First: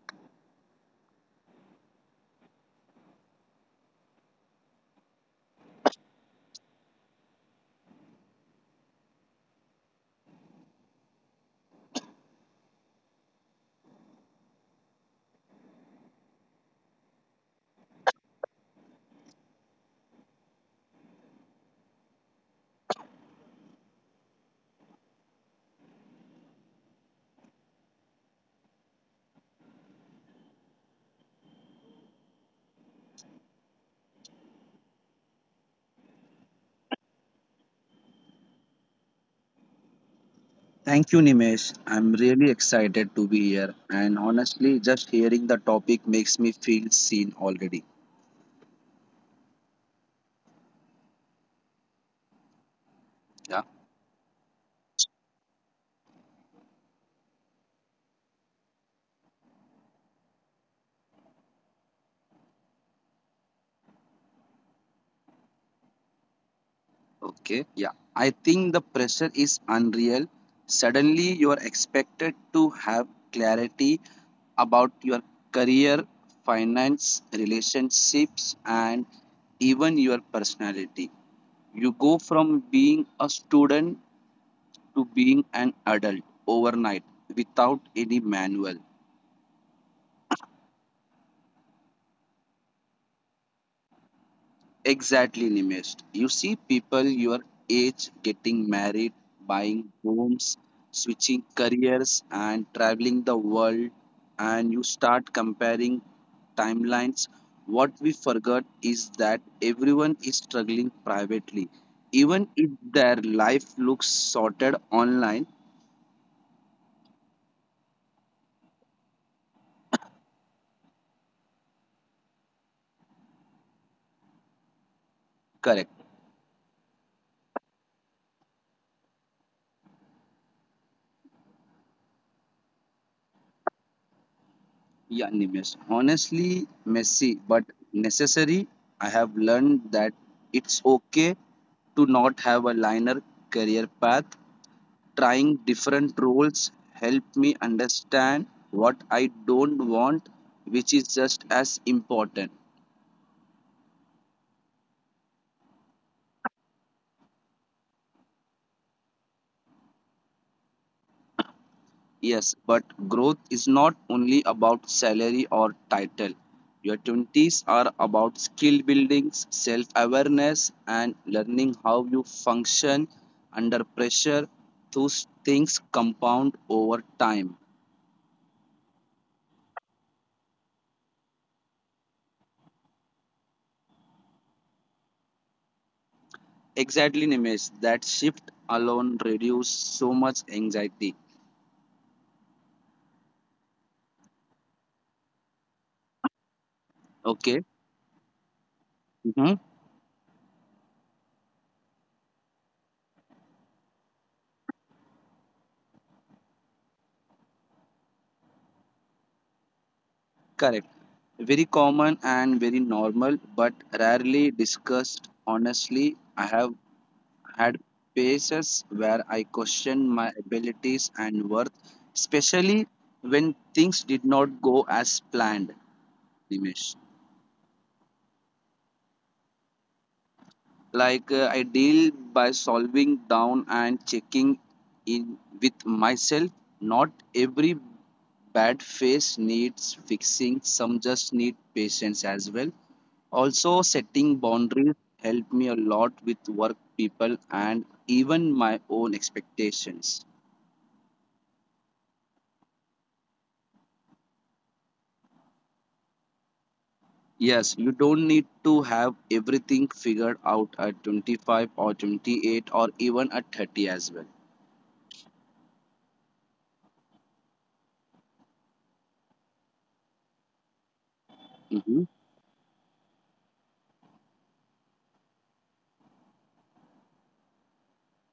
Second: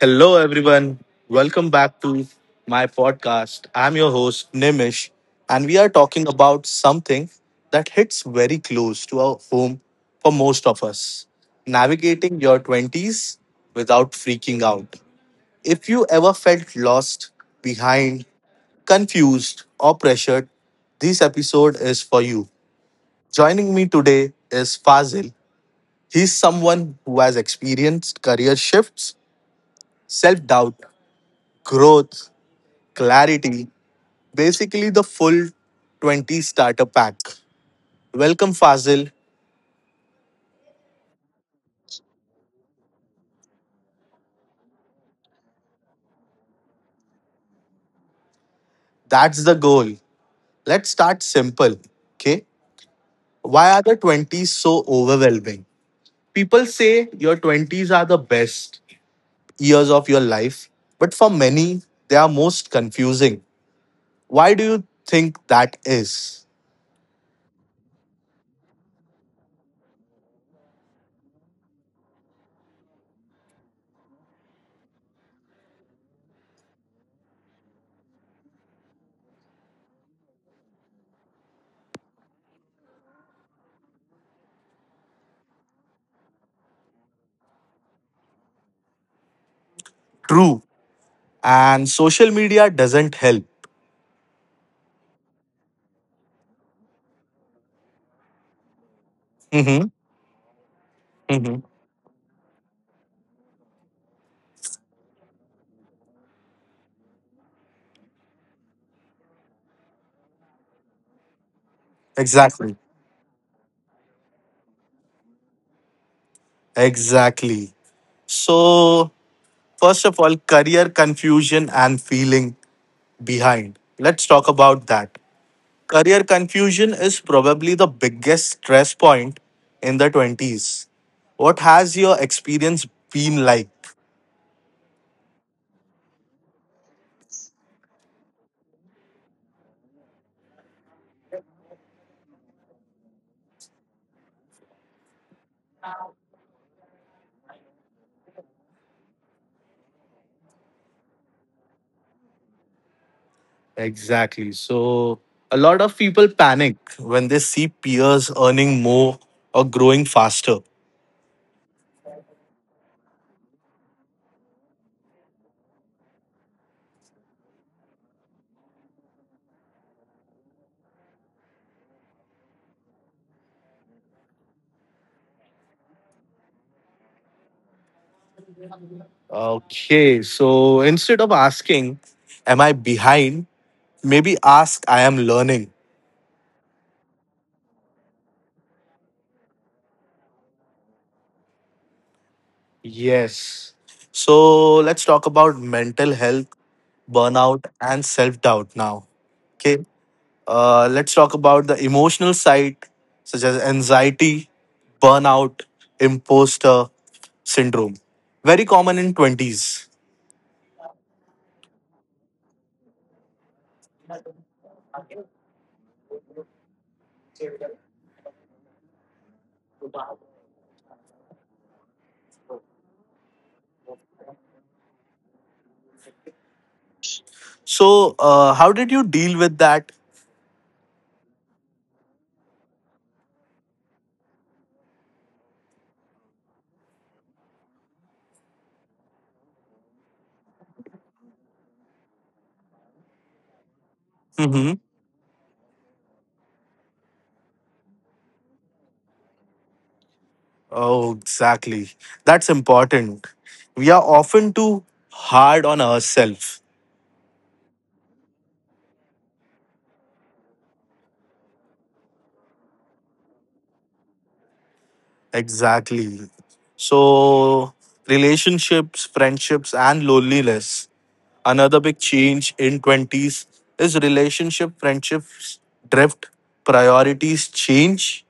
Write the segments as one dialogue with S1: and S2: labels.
S1: Hello, everyone. Welcome back to my podcast. I'm your host, Nimish, and we are talking about something that hits very close to our home for most of us navigating your 20s without freaking out. If you ever felt lost, behind, confused, or pressured, this episode is for you. Joining me today is Fazil. He's someone who has experienced career shifts, self doubt, growth, clarity, basically the full 20 starter pack. Welcome, Fazil.
S2: Thank you, Nimesh. I'm really excited to be here. And honestly, just hearing the topic makes me feel seen already.
S1: That's the goal. Let's start simple. Okay.
S2: Yeah.
S1: Why are the 20s so overwhelming? People say your 20s are the best years of your life, but for many, they are most confusing. Why do you think that is?
S2: Okay. Yeah. I think the pressure is unreal. Suddenly, you are expected to have clarity about your career, finance, relationships, and even your personality. You go from being a student to being an adult overnight without any manual.
S1: True. And social media doesn't help.
S2: Exactly, Nimesh. You see people your age getting married, buying
S1: Hmm.
S2: homes, switching
S1: Hmm.
S2: careers, and traveling the world, and you start comparing timelines. What we forgot is that everyone is struggling privately, even if
S1: Exactly.
S2: their life looks sorted online.
S1: Exactly. So, first of all, career confusion and feeling behind. Let's talk about that.
S2: Correct.
S1: Career confusion is probably the biggest stress point in the 20s. What has your experience been like?
S2: Yeah, Nimesh. Honestly, messy but necessary. I have learned that it's okay to not have a linear career path. Trying different roles helped me understand what I don't want, which is just as important.
S1: Exactly. So, a lot of people panic when they see peers earning more or growing faster.
S2: Yes, but growth is not only about salary or title. Your 20s are about skill building, self awareness, and learning how you function under pressure. Those things compound over time.
S1: Okay. So, instead of asking, am I behind? Maybe ask, I am learning.
S2: Exactly, Nimesh. That shift alone reduces so much anxiety.
S1: Yes. So let's talk about mental health,
S2: Okay.
S1: burnout, and self doubt now.
S2: hmm
S1: Okay. Let's talk about the emotional side, such as anxiety, burnout, imposter syndrome. Very common in 20s.
S2: Correct. Very common and very normal, but rarely discussed honestly. I have had phases where I questioned my abilities and worth, especially when things did not go as planned, Dimesh.
S1: So, how did you deal with that?
S2: I deal by solving down and checking in with myself. Not every bad phase needs fixing, some just need patience as well. Also, setting
S1: Mm-hmm.
S2: boundaries helped me a lot with work people and even my own expectations.
S1: Oh, exactly. That's important. We are often too hard on ourselves.
S2: Yes, you don't need to have everything figured out at 25 or 28 or even at 30 as well.
S1: Exactly. So, relationships, friendships, and loneliness. Another big
S2: hmm
S1: change in 20s is relationship, friendships drift, priorities change.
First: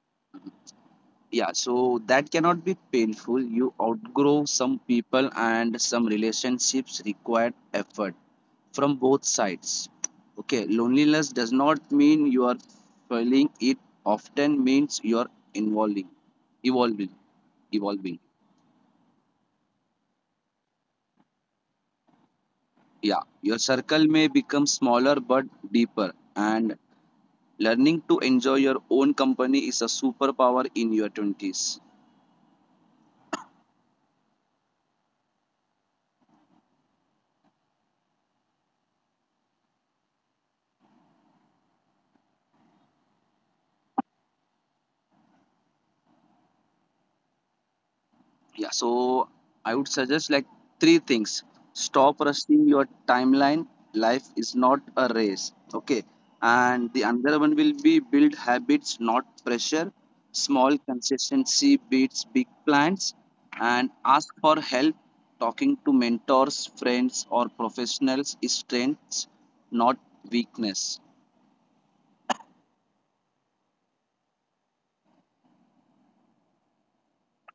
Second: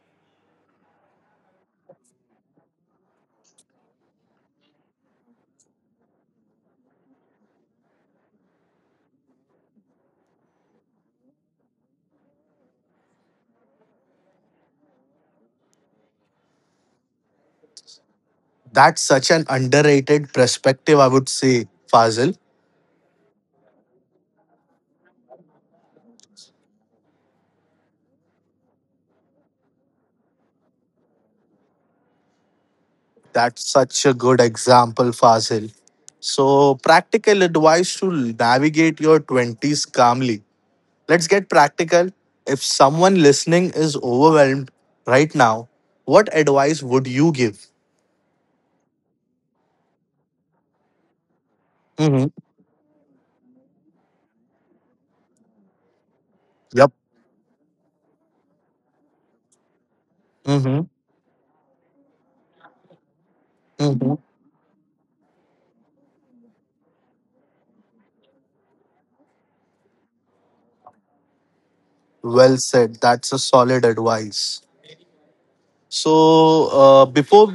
S2: Yeah, so that cannot be painful. You outgrow some people and some relationships require effort from both sides. Okay, loneliness does not mean you are failing, it often means you are involving, evolving, evolving.
S1: That's such an underrated perspective, I would say, Fazil.
S2: Yeah, your circle may become smaller but deeper, and learning to enjoy your own company is a superpower in your 20s.
S1: That's such a good example, Fazil. So, practical advice to navigate your 20s calmly. Let's get practical. If someone listening is overwhelmed right now, what advice would you give?
S2: Yeah, so I would suggest three things. Stop
S1: Mm-hmm.
S2: rushing your timeline. Life is not a race. Okay. And
S1: Yep.
S2: the another one will be build habits, not pressure. Small
S1: Mm-hmm.
S2: consistency beats big plans. And
S1: Mm-hmm.
S2: ask for help. Talking to mentors, friends, or professionals is strength, not weakness.
S1: Well said. That's a solid advice. So, before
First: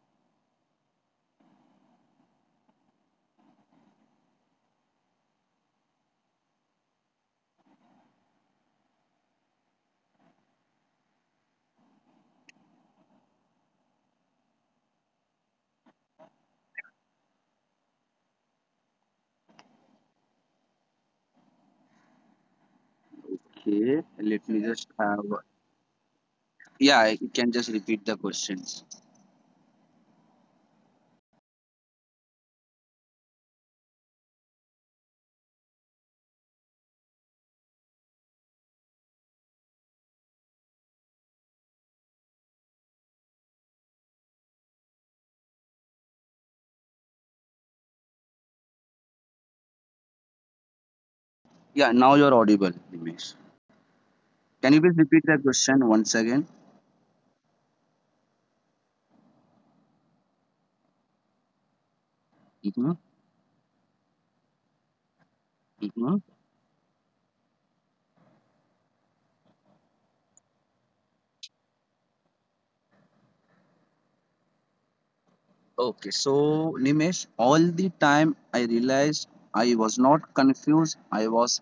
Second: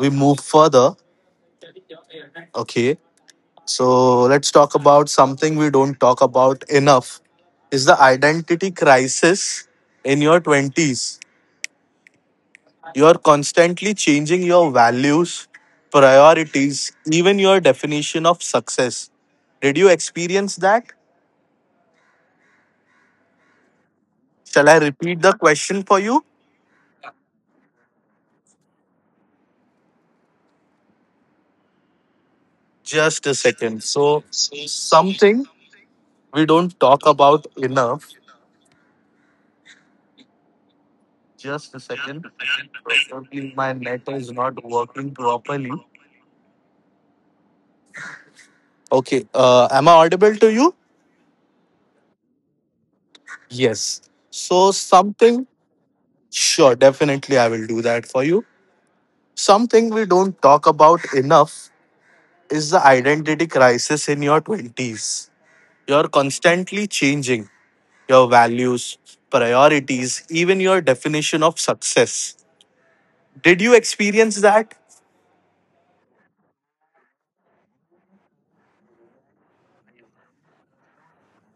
S1: we move further, okay, so let's talk about something we don't talk about enough is the identity crisis in your 20s. You're constantly changing your values, priorities, even your definition of success. Did you experience that?
S2: Okay, let me
S1: Shall I
S2: just
S1: repeat
S2: have.
S1: the question for you?
S2: Yeah, you can just repeat the questions.
S1: Just a second. So, something we don't talk about enough. Just a second. Probably my net is not working properly. Okay. Am I audible to you?
S2: Yeah, now you're audible, Nimesh.
S1: Yes. So,
S2: Can you please repeat the
S1: something,
S2: question once again?
S1: sure, definitely I will do that for you. Something we don't talk about enough is the
S2: Mm-hmm.
S1: identity crisis in your 20s. You're
S2: Mm-hmm.
S1: constantly changing your values, priorities, even your definition of success. Did you experience that?
S2: Okay, so Nimesh, all the time I realized I was not confused, I was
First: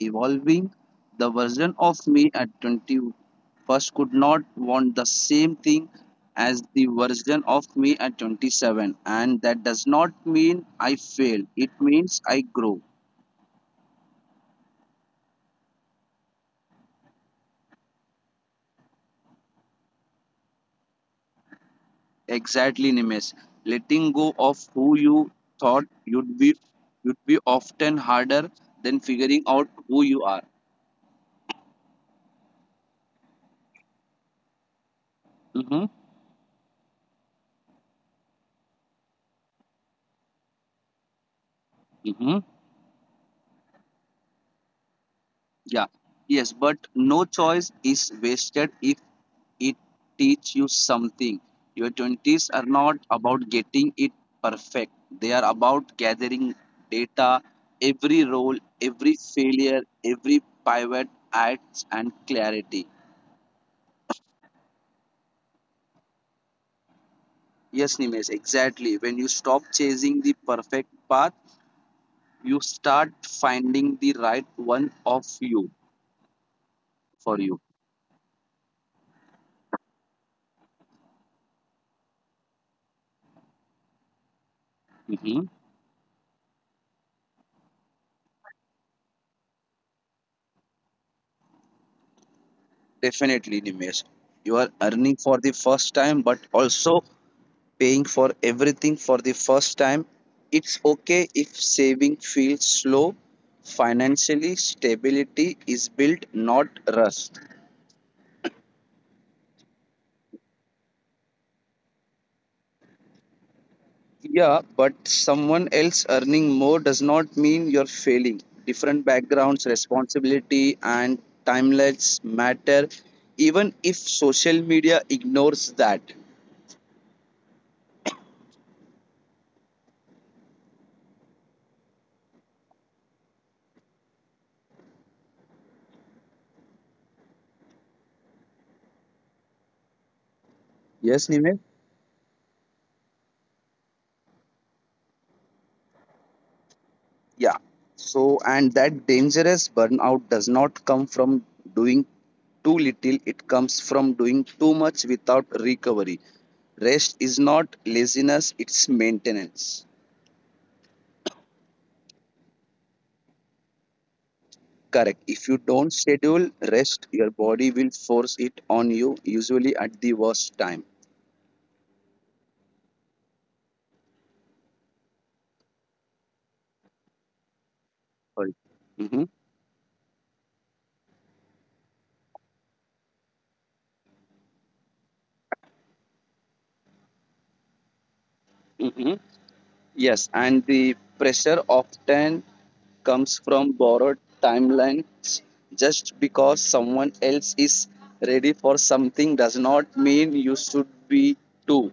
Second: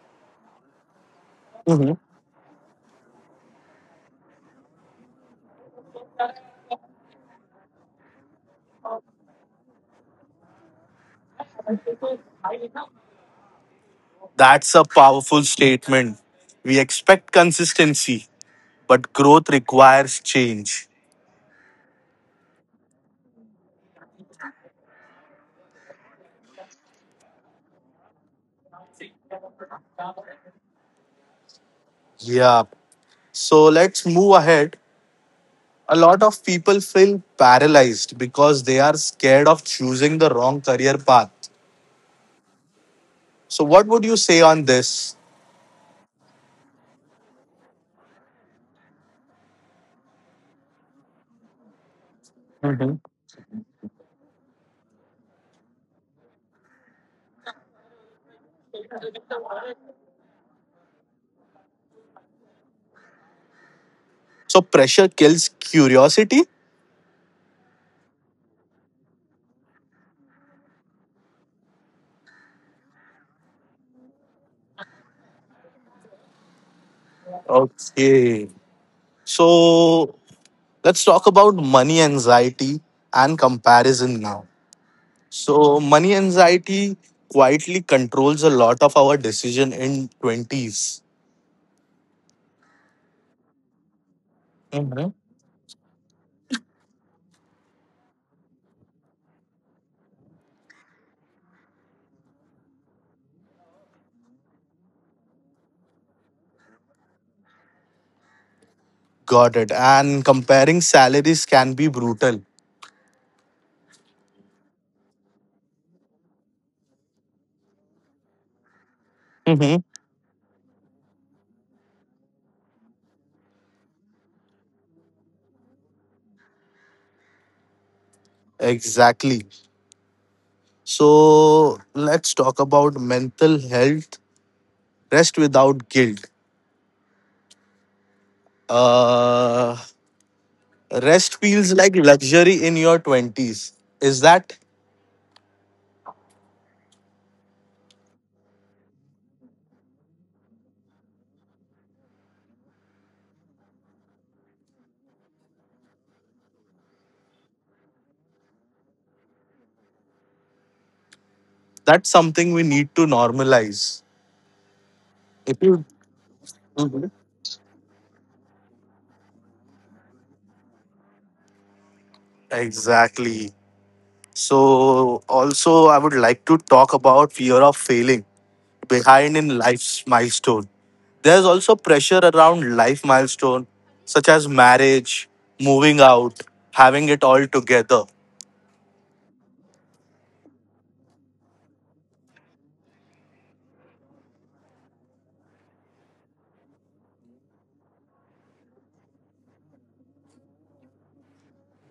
S2: evolving. The version
S1: Mhm.
S2: of me at 21st could not want the same thing as the version of me at 27, and that does not mean I fail, it means I grow.
S1: That's a powerful statement. We expect consistency, but growth requires change.
S2: Exactly, Nimesh. Letting go of who you thought you'd be would be often harder than figuring out who you are.
S1: Yeah. So let's move ahead.
S2: Mm-hmm.
S1: A lot of people feel paralyzed because they are scared of choosing the wrong career path.
S2: Mm-hmm.
S1: So, what would you say on this?
S2: Yeah. Yes, but no choice is wasted if it teach you something. Your twenties are not about getting it perfect. They are about gathering data, every role, every failure, every pivot acts and clarity.
S1: So pressure kills curiosity.
S2: Yes, Nimesh, exactly. When you stop chasing the perfect path, you start finding the right one of you for you.
S1: Okay. So let's talk about money anxiety and comparison now.
S2: Mhm.
S1: So money anxiety quietly controls a lot of our decision in 20s.
S2: Definitely, Nimesh. You are
S1: Mhm.
S2: earning for the first time, but also paying for everything for the first time. It's okay if saving feels slow. Financially, stability is built, not rush.
S1: Got it. And comparing salaries can be brutal.
S2: Yeah, but someone else earning more does not mean you're failing. Different backgrounds,
S1: Mhm.
S2: responsibility, and timelines matter, even if social media ignores that.
S1: Exactly. So let's talk about mental health, rest without guilt. Uh
S2: Yes,
S1: Rest
S2: Nime?
S1: feels like luxury in your 20s. Is that
S2: Yeah. So, and that dangerous burnout does not come from doing too little, it comes from doing too much without recovery. Rest is not laziness, it's maintenance.
S1: that's something we need to normalize?
S2: Correct. If you
S1: If you
S2: don't schedule rest,
S1: Mhm.
S2: your body will force it on you, usually at the worst time.
S1: Exactly. So, also, I would like to talk about fear of failing
S2: Right. hmm
S1: behind in life's milestone. There's also pressure around life milestone, such as marriage, moving out, having it all together.
S2: hmm Yes, and the pressure often comes from borrowed timelines. Just because someone else is ready for something does not mean you should be too.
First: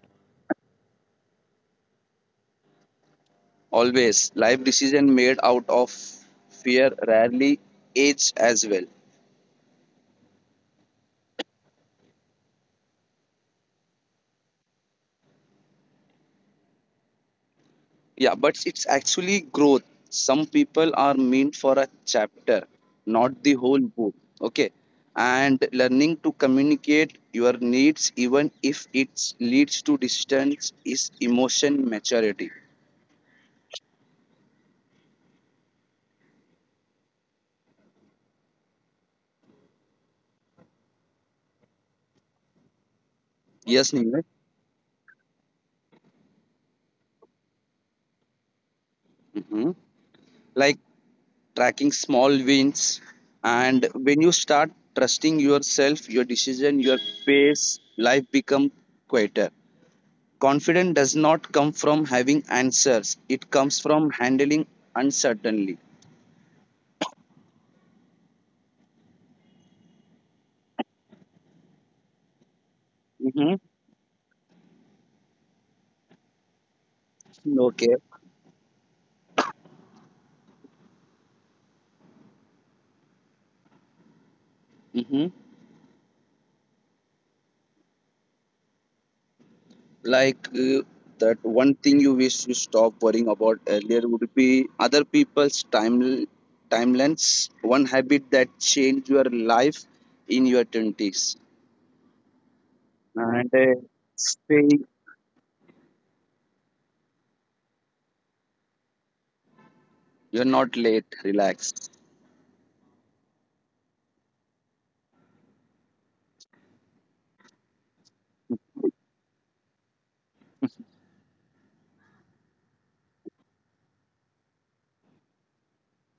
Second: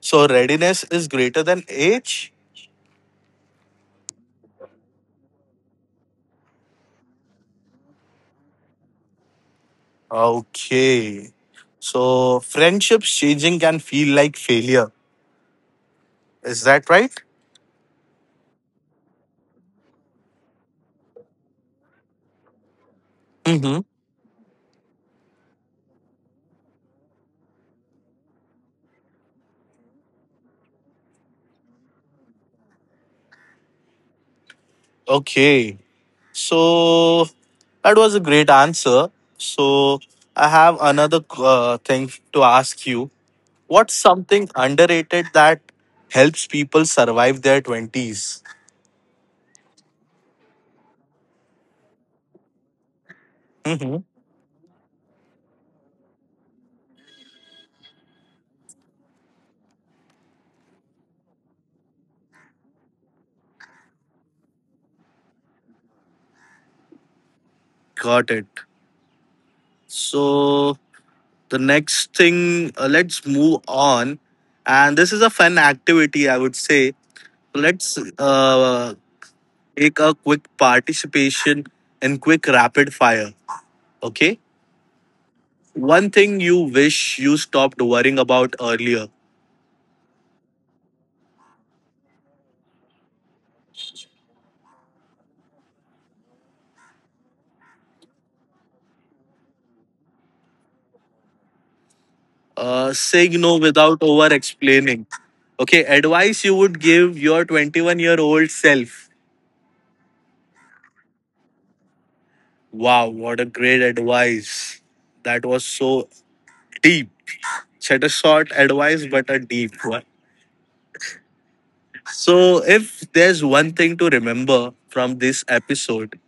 S1: So, readiness is greater than age.
S2: Always, life decision made out of fear rarely age as well.
S1: Okay. So friendships changing can feel like failure. Is that right?
S2: Yeah, but it's actually growth. Some people are meant for a chapter, not the
S1: Mm-hmm.
S2: whole book. Okay. And learning to communicate your needs, even if it leads to distance, is emotion maturity.
S1: Okay. So that was a great answer. So I have another thing to ask you. What's
S2: Yes, Neeraj.
S1: something underrated that helps people survive their 20s?
S2: hmm Like tracking small wins. And
S1: Mm-hmm.
S2: when you start trusting yourself, your decision, your pace, life become quieter. Confidence does not come from having answers, it comes from handling uncertainty.
S1: Got it. So the next thing, let's move
S2: Mm-hmm.
S1: on. And this is a fun activity, I would say. Let's
S2: Okay.
S1: take a quick participation and quick rapid fire. Okay.
S2: Mm-hmm.
S1: One thing you wish you stopped worrying about earlier.
S2: Like uh, that one thing you wish you stop worrying about earlier would be other people's timelines. One habit that changed your life in your twenties.
S1: Saying no
S2: And
S1: without over
S2: stay.
S1: explaining. Okay. Advice you would give your 21-year-old self.
S2: You're not late. Relax.
S1: Wow. What a great advice. That was so deep. Said a short advice, but a deep one. So, if there's one thing to remember from this episode,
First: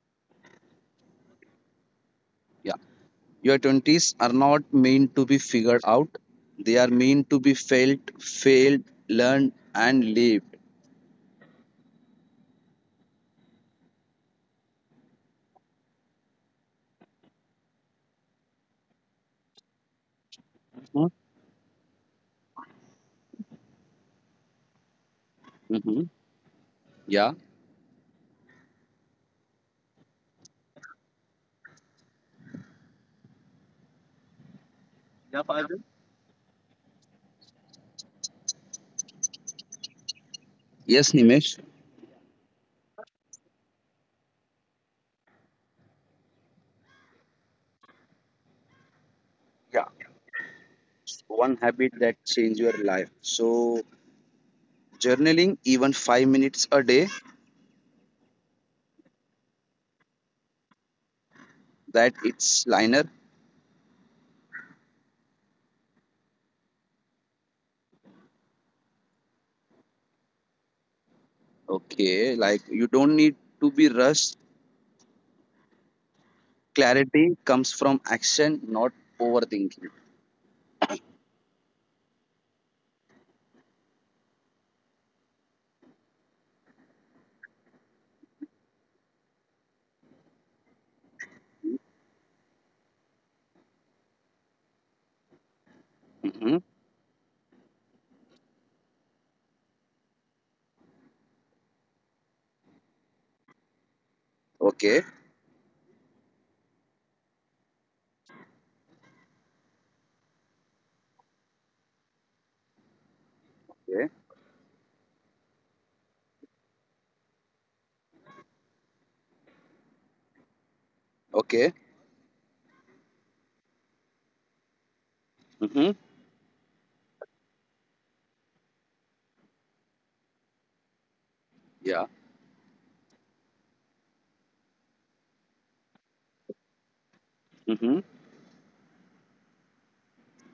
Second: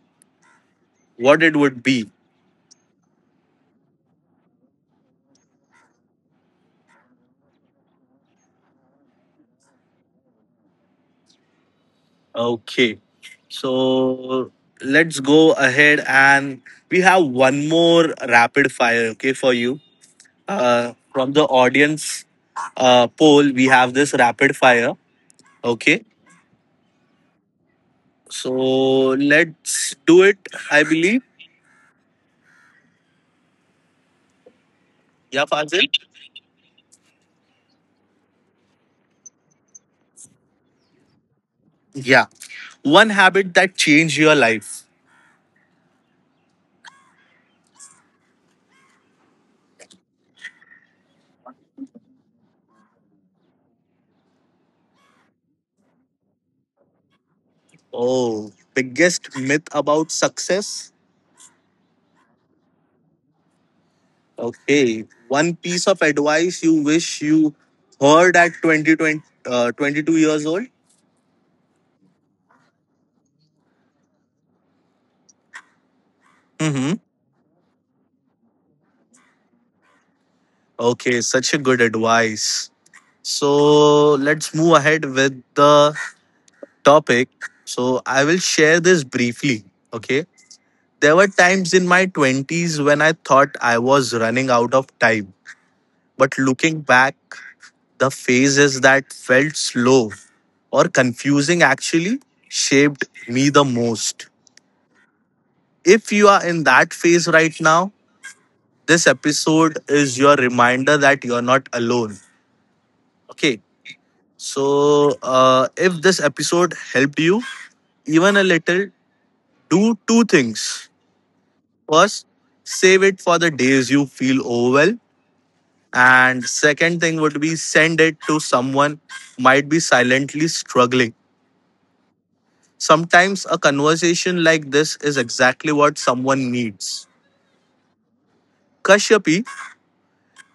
S1: what it would be?
S2: Yeah. Your 20s are not meant to be figured out, they are meant to be felt, failed, learned, and lived.
S1: Okay. So let's go ahead and we have one more rapid fire, okay, for you. From the audience poll, we have this rapid fire, okay.
S2: Mm-hmm. Yeah.
S1: So let's do it, I believe. Yeah, Fazil?
S2: Yes, Nimesh.
S1: Yeah. One habit that changed your life.
S2: Yeah. One habit that changed your life. So journaling, even five minutes a day,
S1: Oh, biggest myth about success.
S2: that it's liner.
S1: Okay. One piece of advice you wish you heard at 20, twenty, 22 years old.
S2: Okay. Like you don't need to be rushed.
S1: Mm-hmm.
S2: Clarity comes from action, not overthinking.
S1: Okay, such a good advice. So let's move ahead with the topic. So I will share this briefly. Okay. There were times in my 20s when I thought I was running out of time. But
S2: Mm-hmm.
S1: looking back, the phases that felt slow or confusing actually shaped me the most.
S2: Okay.
S1: If you are in that phase right now, this episode is your reminder that you're not alone. Okay.
S2: Okay.
S1: So, if this episode helped you even a little, do two things.
S2: Okay.
S1: First, save it for the days you feel overwhelmed.
S2: Mm-hmm.
S1: And second thing would be send it to someone who might be silently struggling.
S2: Yeah.
S1: Sometimes a conversation like this is exactly what someone needs.
S2: Mm-hmm.
S1: Kashyapi,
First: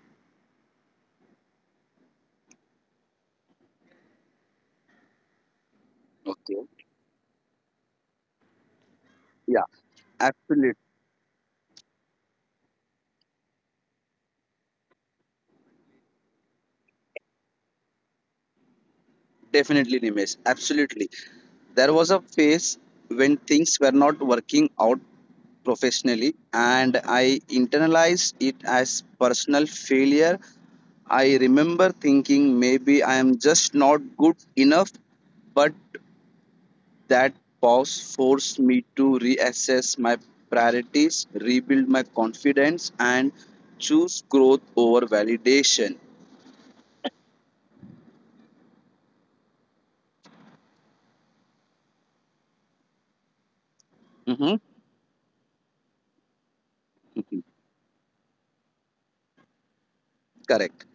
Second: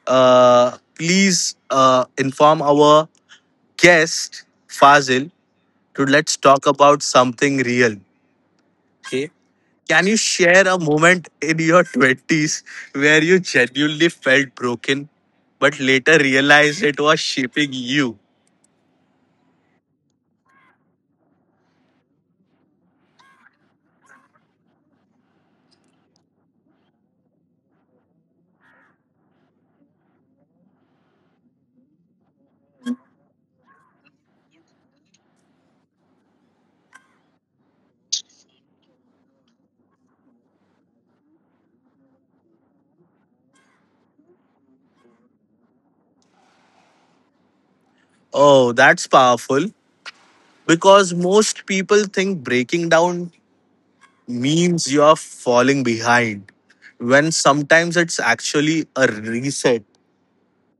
S1: please inform our guest Fazil to let's talk
S2: Okay.
S1: about something real. Okay.
S2: Yeah.
S1: Can you share
S2: Absolutely.
S1: a moment in your 20s where you genuinely felt broken but later realized it was shaping you?
S2: Definitely, Nimesh. Absolutely. There was a phase when things were not working out professionally, and I internalized it as personal failure. I remember thinking maybe I am just not good enough, but that pause forced me to reassess my priorities, rebuild my confidence, and choose growth over validation.
S1: Oh, that's powerful because most people think breaking down
S2: Mhm.
S1: means you are falling behind
S2: Mhm.
S1: when sometimes it's actually a reset.
S2: Correct.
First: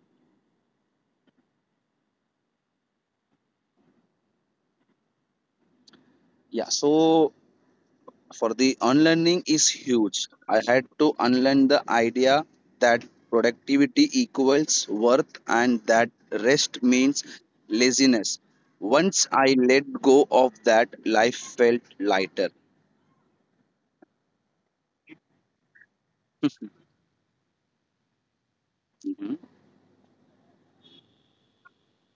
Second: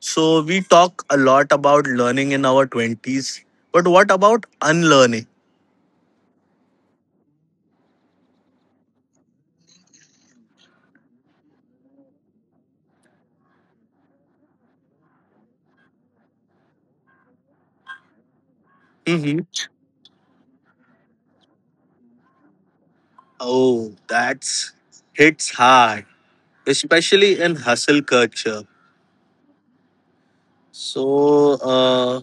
S1: So, we talk a lot about learning in our 20s, but what about unlearning?
S2: Yeah. So for the unlearning is huge. I had to unlearn the idea that productivity equals worth and that rest means laziness. Once
S1: Mm-hmm.
S2: I let go of that, life felt lighter.
S1: Oh, that's hits hard, especially in hustle culture.
S2: Mhm.
S1: So,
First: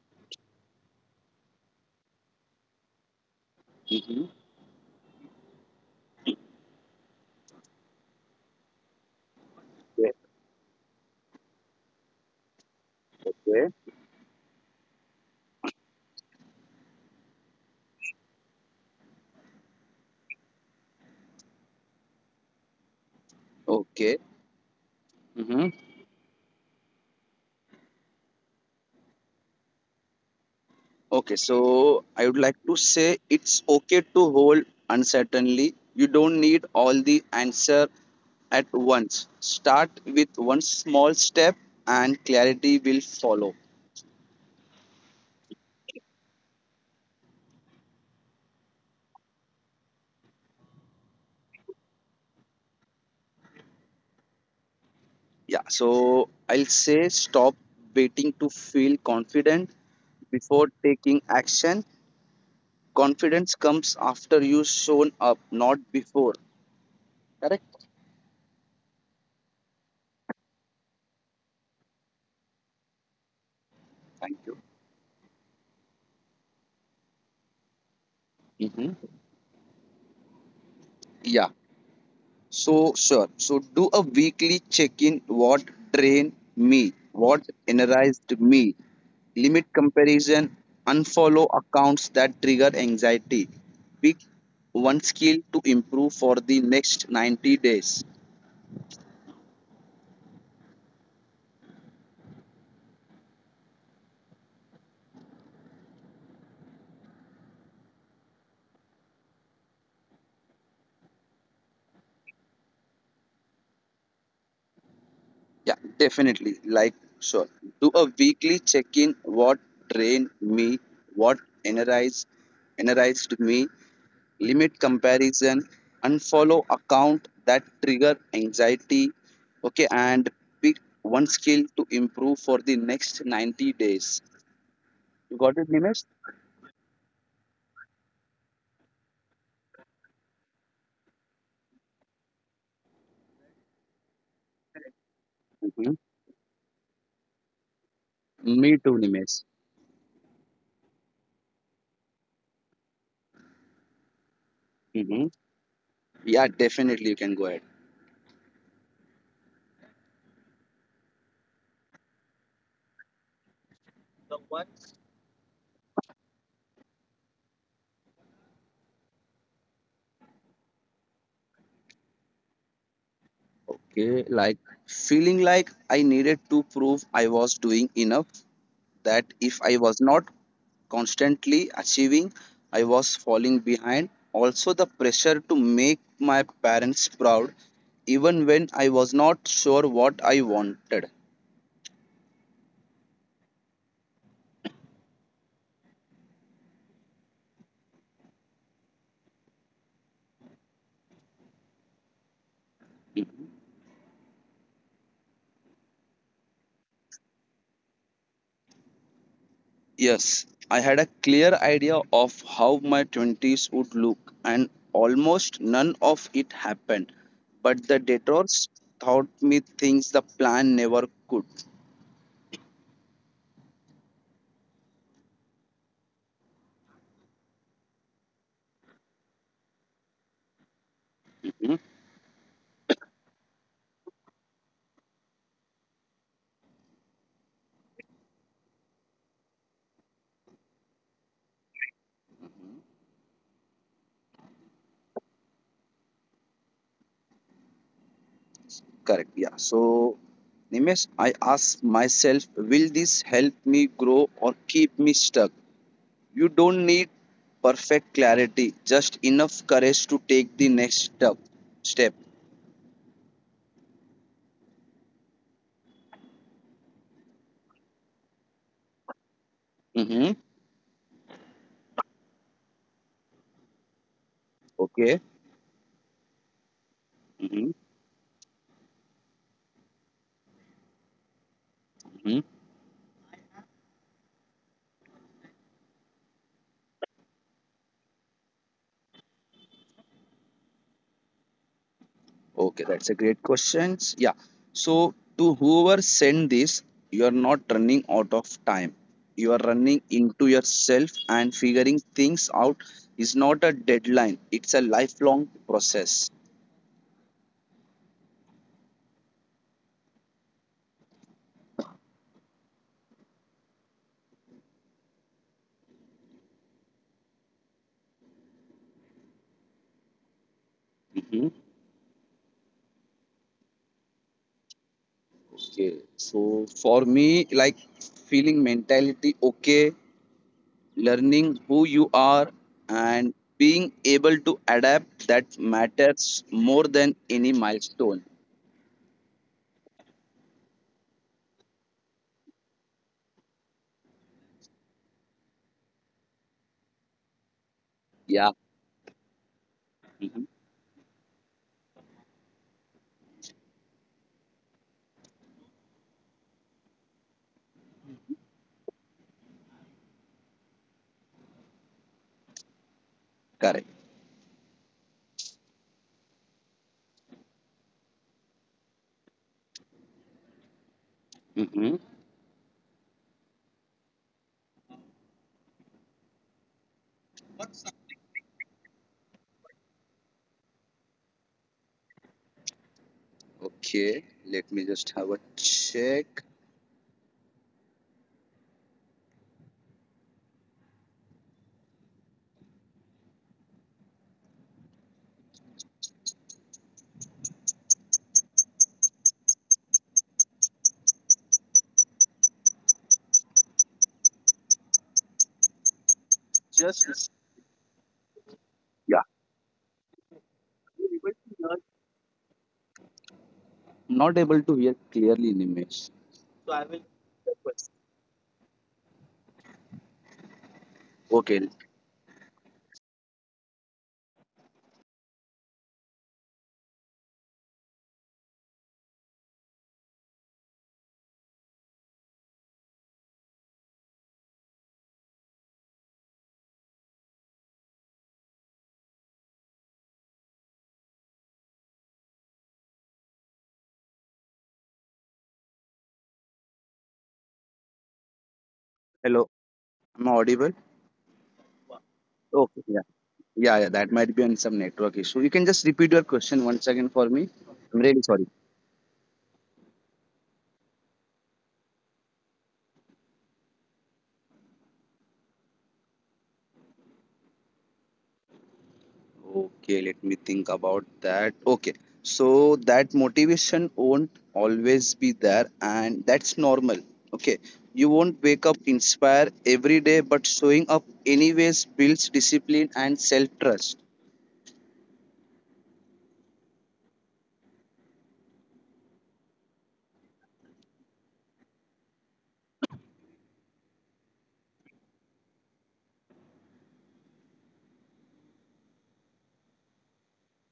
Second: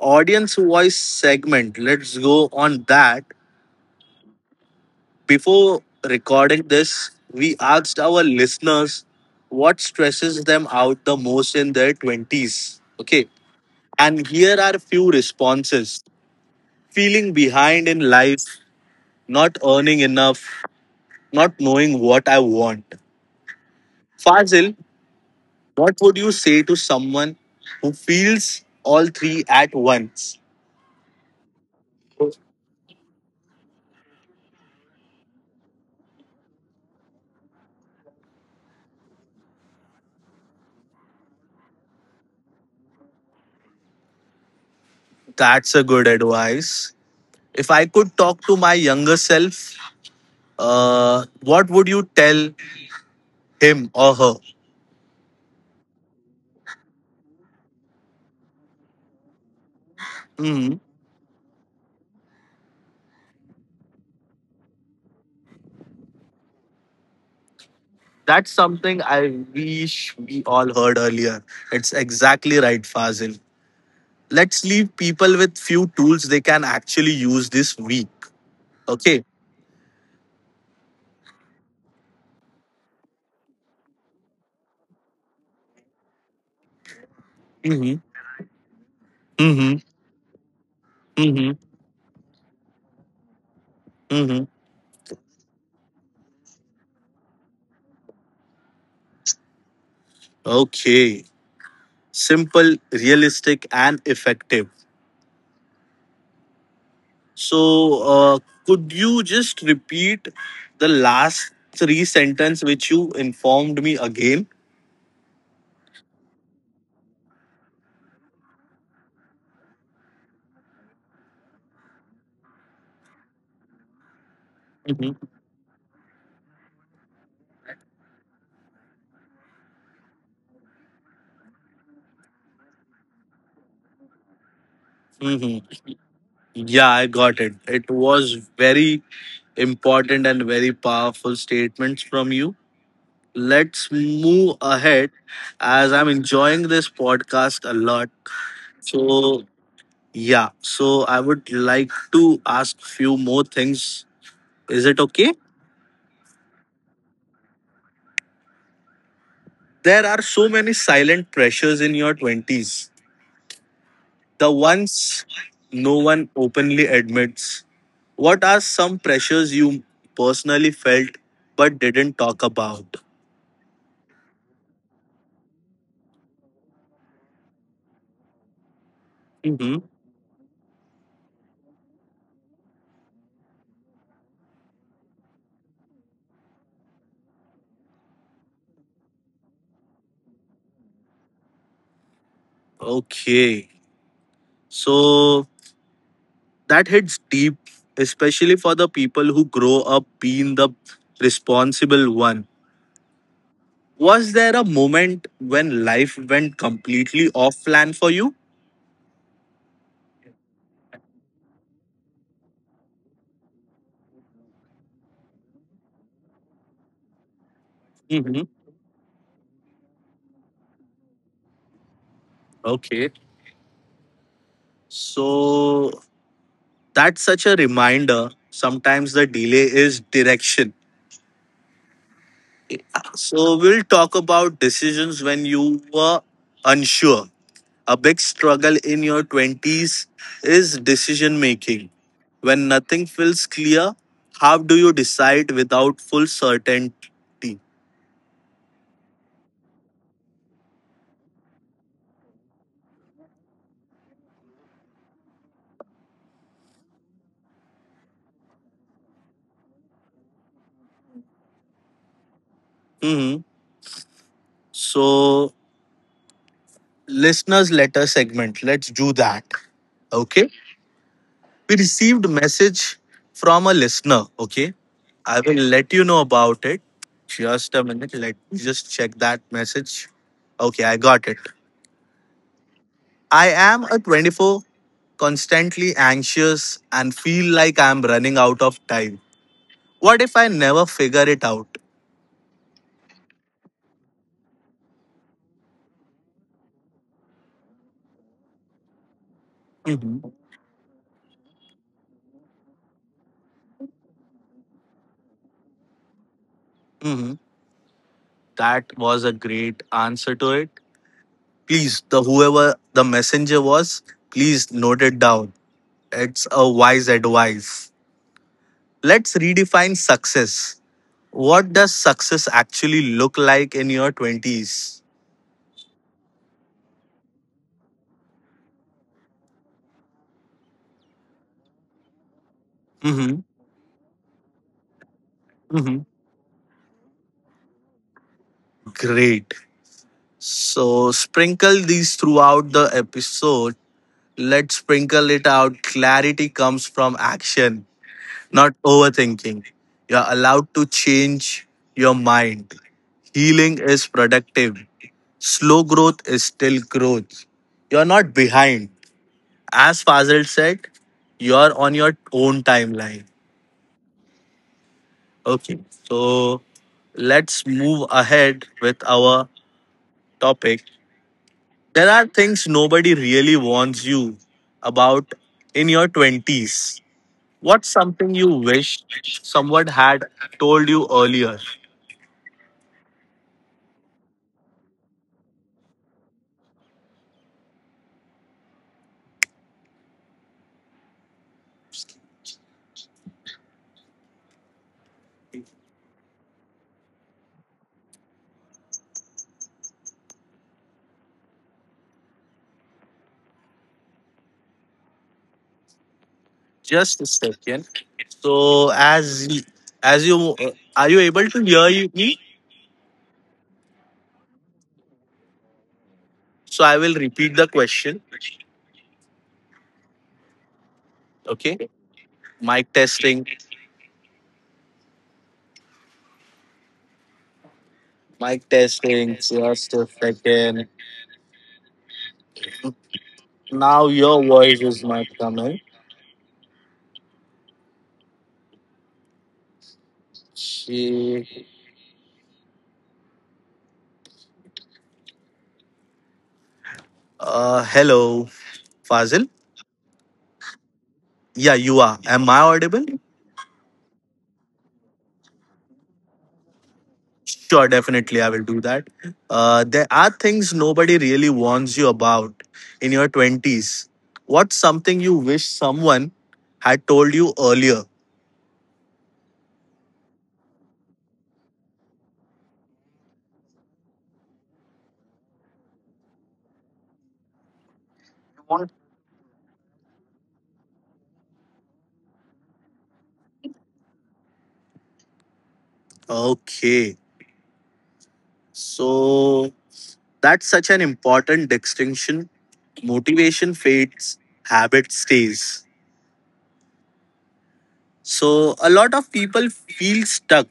S1: audience voice segment, let's go on that.
S2: Mhm.
S1: Before recording this, we asked our listeners what
S2: Okay.
S1: stresses them out the most in their 20s. Okay. And here are a few responses feeling behind in life, not earning enough, not knowing what I want.
S2: Okay.
S1: Fazil,
S2: Okay.
S1: what would you say to someone who feels all three at once?
S2: Okay, so I would like to say it's okay to hold uncertainly. You don't need all the answer at once. Start with one small step and clarity will follow.
S1: That's a good advice. If I could talk to my younger self, what would you tell him or her?
S2: Yeah, so I'll say stop waiting to feel confident
S1: Hmm.
S2: before taking action. Confidence comes after you shown up, not before. Correct?
S1: That's something I wish we all heard earlier. It's exactly right, Fazil.
S2: Thank
S1: Let's
S2: you.
S1: leave people with few tools they can actually use this week. Okay.
S2: hmm Yeah. So sure. So do a weekly check-in. What drained me? What
S1: Mm-hmm.
S2: energized me?
S1: Mm-hmm.
S2: Limit comparison.
S1: Mm-hmm.
S2: Unfollow accounts that trigger anxiety. Pick
S1: Mm-hmm.
S2: one skill to improve for the next 90 days.
S1: Okay, simple, realistic, and effective. So, could you just repeat the last three sentence which you informed me again?
S2: Yeah, definitely. Sure. Do a weekly check-in. What drained me? What energized energized me? Limit comparison, unfollow account that trigger anxiety, okay, and pick one skill to improve for the next 90 days. You
S1: Hmm.
S2: got it, Nimesh?
S1: Yeah, I got it. It was very important and very powerful statements from you. Let's move ahead as
S2: hmm
S1: I'm enjoying this podcast a lot.
S2: Me too,
S1: So,
S2: Nimesh.
S1: yeah, so I would like to ask few more things. Is it
S2: hmm
S1: okay?
S2: Yeah, definitely you can go ahead.
S1: There are so many silent pressures in your 20s, the ones no one openly admits. What are some pressures you personally felt but didn't talk about?
S2: Okay, feeling like I needed to prove I was doing enough, that if I
S1: Hmm.
S2: was not, constantly achieving, I was falling behind. Also, the pressure to make my parents proud, even when I was not sure what I wanted.
S1: Okay. So that hits deep, especially for the people who grow up being the responsible one. Was there a moment when life went completely off plan for you?
S2: Yes, I had a clear idea of how my 20s would look, and almost none of it happened. But the
S1: Hmm.
S2: detours taught me things the plan never could.
S1: Okay. So, that's such a reminder. Sometimes the delay is direction.
S2: Mhm.
S1: So we'll talk about decisions when you were unsure. A big struggle in your 20s is decision making. When nothing feels clear, how do you decide without full certainty?
S2: Correct, yeah. So, Nimesh, I asked myself, will this help me grow or keep me stuck? You don't need perfect clarity, just enough courage to take the next step. Step.
S1: Mhm. So, listeners letter segment, let's do that.
S2: Mm-hmm.
S1: Okay. We received a message from a listener. Okay,
S2: Okay.
S1: I will let you know about it. Just
S2: Mm-hmm.
S1: a minute. Let me just check that message. Okay, I got it.
S2: Mm-hmm.
S1: I am a 24, constantly anxious and feel like I'm running out of time. What if I never figure it out?
S2: Okay, that's a great question. Yeah. So to whoever sent this, you are not running out of time. You are running
S1: Mhm.
S2: into yourself and figuring things out is not a deadline. It's a lifelong process.
S1: Mhm. That was a great answer to it. Please, the whoever the messenger was, please note it down. It's a wise advice. Let's redefine success.
S2: Mm-hmm.
S1: What does success actually look like in your 20s?
S2: Okay. So for me, feeling mentality okay learning who you are and
S1: Mm-hmm.
S2: being able to adapt that
S1: Mm-hmm.
S2: matters more than any milestone.
S1: Great. So, sprinkle these throughout the episode. Let's sprinkle it out. Clarity comes from action,
S2: Yeah.
S1: not overthinking. You're
S2: Mhm.
S1: allowed to change your mind. Healing is productive. Slow growth is still growth. You're not behind. As Fazil said, you're on your own timeline.
S2: Correct.
S1: Okay, so let's move ahead with our topic.
S2: hmm
S1: There are things nobody really warns you about in your 20s. What's something you wish someone had told you earlier?
S2: okay, let me just have a check.
S1: Just a second. So
S2: Yeah,
S1: as you are you able to hear me?
S2: not able to hear clearly, Nimesh.
S1: So I will repeat the question.
S2: Okay,
S1: Okay. Mic testing. Mic testing. Just a second. Now your voice is not coming. Okay. Hello,
S2: hello,
S1: Fazil.
S2: am I audible?
S1: Yeah, you are. Am I
S2: Okay.
S1: audible?
S2: Yeah, yeah that might be on some network issue, you can just repeat your question once again for me,
S1: Sure,
S2: I'm really
S1: definitely, I
S2: sorry.
S1: will do that. There are things nobody really warns you about in your 20s. What's something you wish someone had told you earlier?
S2: Okay, let me think about that. Okay, so that motivation won't always be there, and that's normal. Okay, you won't wake up inspired every day, but showing up anyways builds discipline and self trust.
S1: Okay. So that's such an important distinction. Motivation fades, habit stays. So a lot of people feel stuck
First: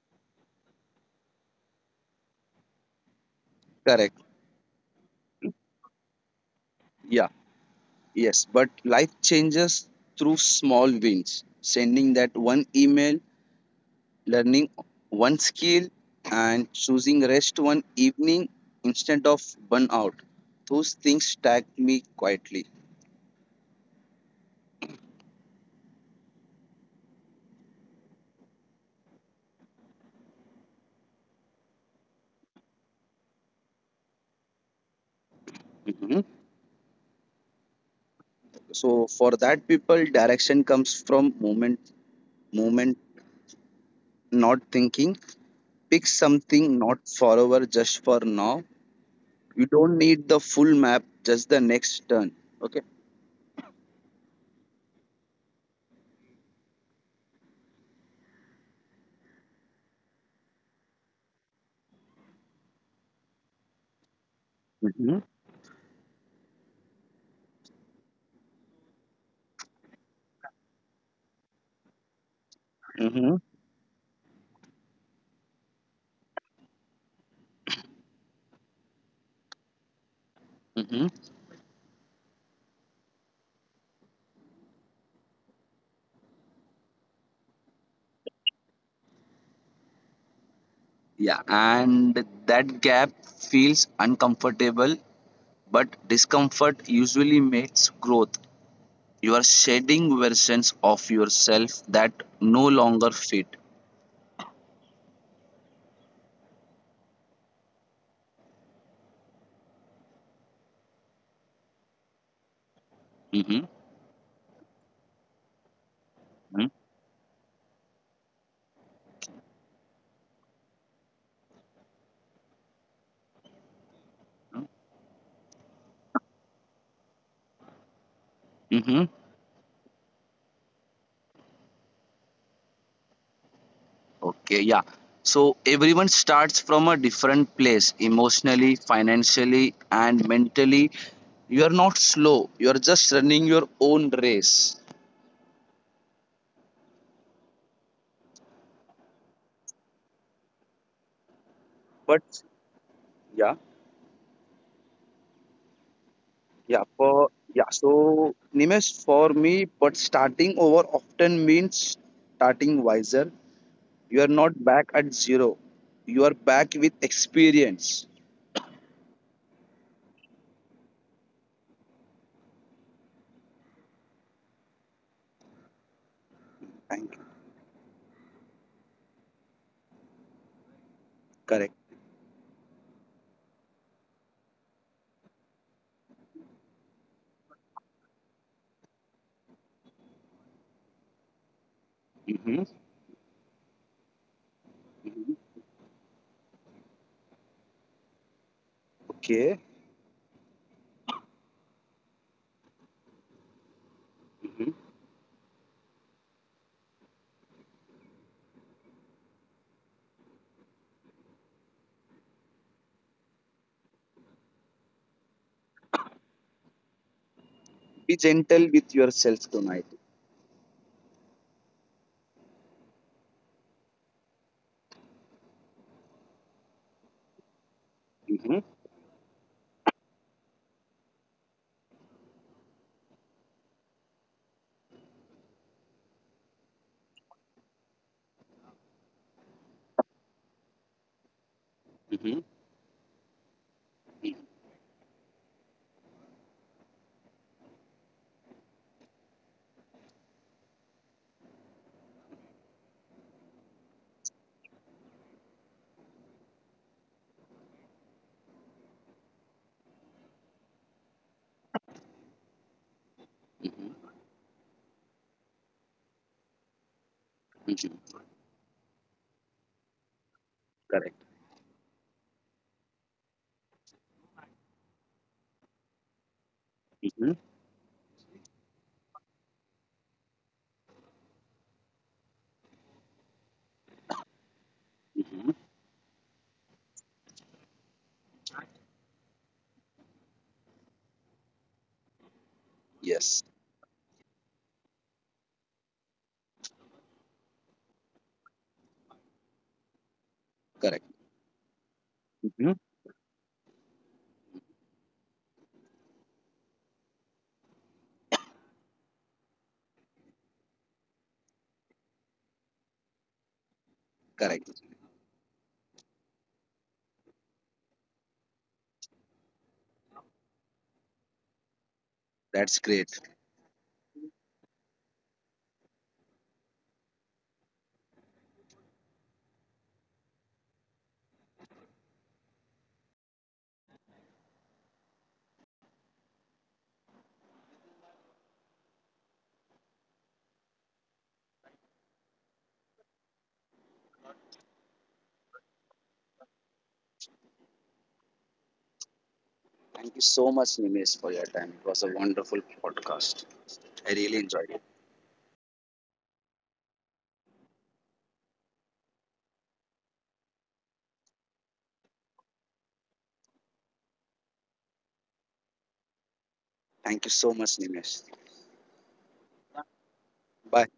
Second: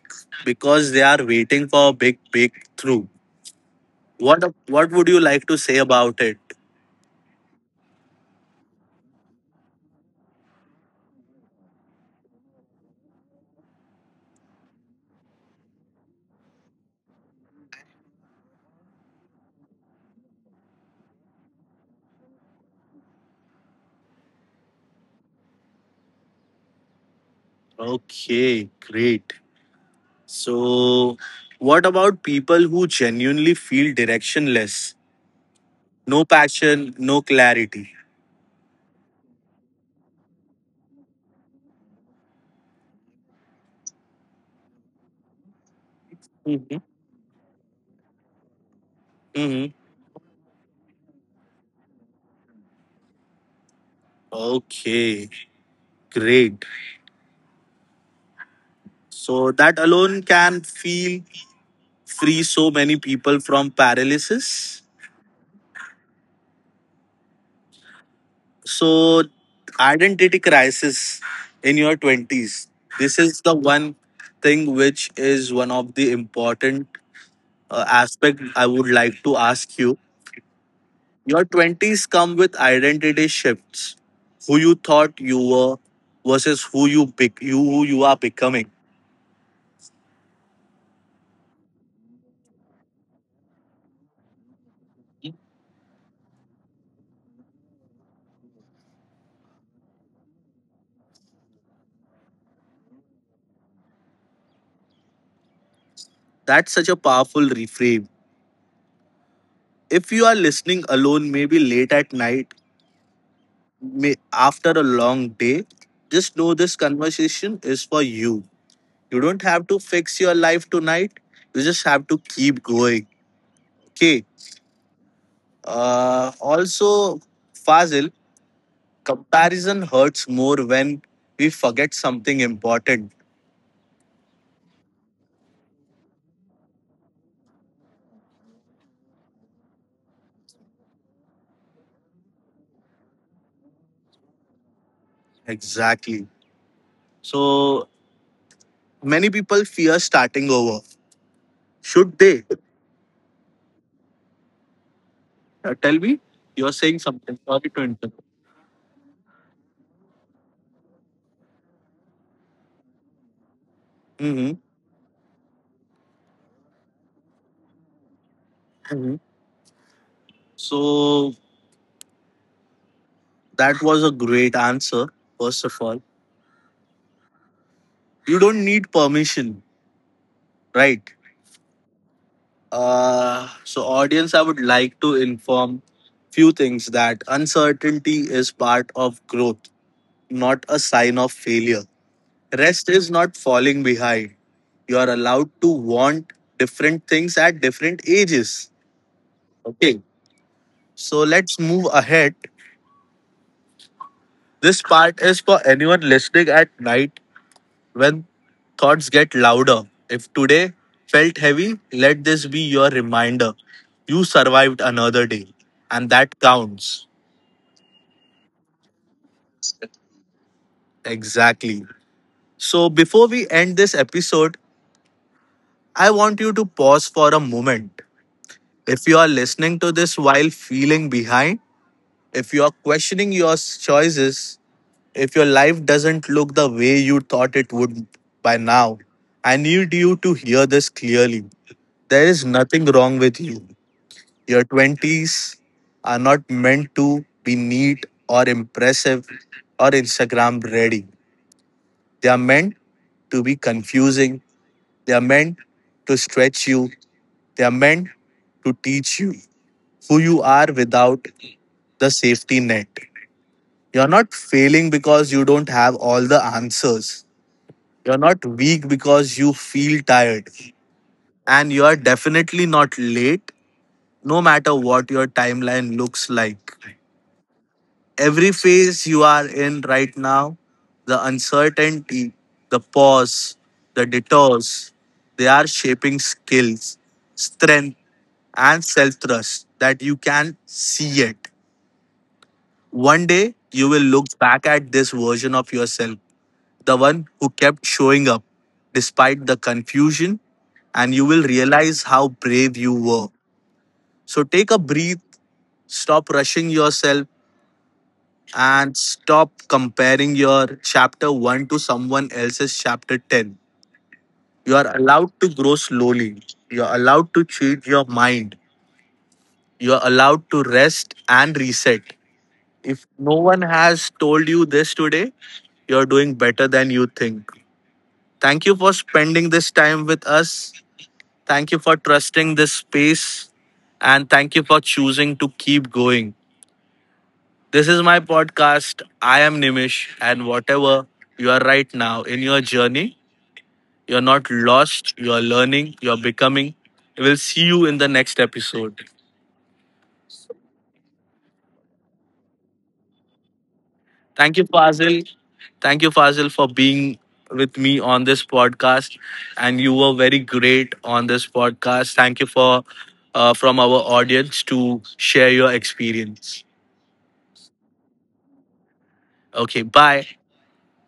S1: because they are waiting for a big breakthrough.
S2: Correct.
S1: What what would you like to say about it?
S2: Yeah, yes, but life changes through small wins. Sending that one email, learning one skill, and choosing rest one evening instead of burnout. Those things tag me quietly.
S1: Okay, great. So what about people who genuinely feel directionless? No
S2: Mhm.
S1: passion, no clarity.
S2: So for that people, direction comes from moment, not thinking. Pick
S1: Mhm.
S2: something not forever, just for now.
S1: Mhm.
S2: You don't need the full map, just the next turn. Okay.
S1: Okay, great. So that alone can feel free so many people from paralysis.
S2: Mhm.
S1: So, identity crisis in your 20s. This is
S2: Mhm.
S1: the one thing which is one of the important aspect I would like to ask you.
S2: Mhm.
S1: Your 20s come with identity shifts. Who you thought you were versus you who you are becoming.
S2: Yeah, and that gap feels uncomfortable, but discomfort usually makes growth. You are shedding versions of yourself that no longer fit.
S1: That's such a powerful reframe. If you are listening alone maybe late at night,
S2: Mm-hmm.
S1: may after a long day, just know this
S2: Mm-hmm.
S1: conversation is for you. You don't have to fix your life tonight. You just have to keep going. Okay. Also, Fazil,
S2: Mm-hmm.
S1: comparison hurts more when we forget something important.
S2: Okay, yeah. So everyone starts from a different place emotionally, financially, and mentally. You are not slow, you are just running your own race.
S1: Exactly. So many people fear starting over. Should they?
S2: But yeah,
S1: Tell me. You're
S2: yeah,
S1: saying
S2: for
S1: something. Sorry
S2: yeah,
S1: to interrupt.
S2: so Nimesh, for me, but starting over often means starting wiser. You are
S1: hmm
S2: not back at zero, you are back with experience.
S1: hmm So that was a great answer. First of all,
S2: Thank you.
S1: you don't need permission, right?
S2: Correct.
S1: So, audience, I would like to inform few things that uncertainty is part of growth, not a sign of failure.
S2: hmm
S1: Rest is not falling behind. You are allowed to want different things at different ages.
S2: Okay.
S1: Okay, so let's move ahead. This
S2: hmm
S1: part is for anyone listening at night when thoughts get louder. If today felt heavy, let this be your reminder. You survived another day, and that counts.
S2: Be gentle with yourself tonight.
S1: Exactly. So, before we end this episode, I want you to pause for a moment.
S2: hmm
S1: If you are listening to this while feeling behind, if you are questioning your choices, if your life doesn't look the way you thought it would by now, I need you to hear this clearly. There is nothing wrong with you. Your 20s are not meant to be neat or impressive or Instagram ready. They are meant to be confusing. They are meant to stretch you. They are meant to teach you who you are without the safety net. You're not failing because you don't have all the answers. You're
S2: Mhm.
S1: not weak because you feel tired.
S2: Correct.
S1: And you're definitely not late, no matter what your timeline looks like.
S2: hmm
S1: Every phase you are in right now, the uncertainty, the pause, the detours, they are
S2: hmm
S1: shaping skills, strength, and self trust that you can see it. One
S2: Yes.
S1: day, you will look back at this version of yourself, the one who kept showing up despite the confusion,
S2: Correct.
S1: and you will realize how brave
S2: hmm
S1: you were. So take a breath, stop rushing yourself, and stop comparing your chapter 1 to someone else's chapter 10.
S2: Correct.
S1: You are allowed to grow slowly. You are allowed to change your mind. You are allowed to rest and reset.
S2: That's
S1: If
S2: great.
S1: no one has told you this today, you're doing better than you think. Thank you for spending this time with us. Thank you for trusting this space. And thank you for choosing to keep going. This is my podcast. I am Nimish, and whatever you are right now in your journey, you're not lost, you're learning, you're becoming. We'll see you in the next episode.
S2: Thank you so much, Nimesh, for your time. It was a wonderful podcast. I really
S1: Thank you,
S2: enjoyed it.
S1: Fazil. Thank you, Fazil, for being with me on this podcast. And you were very great on this podcast. Thank you for from our audience to share your experience.
S2: Thank you so much, Nimesh.
S1: Okay, bye.
S2: Bye.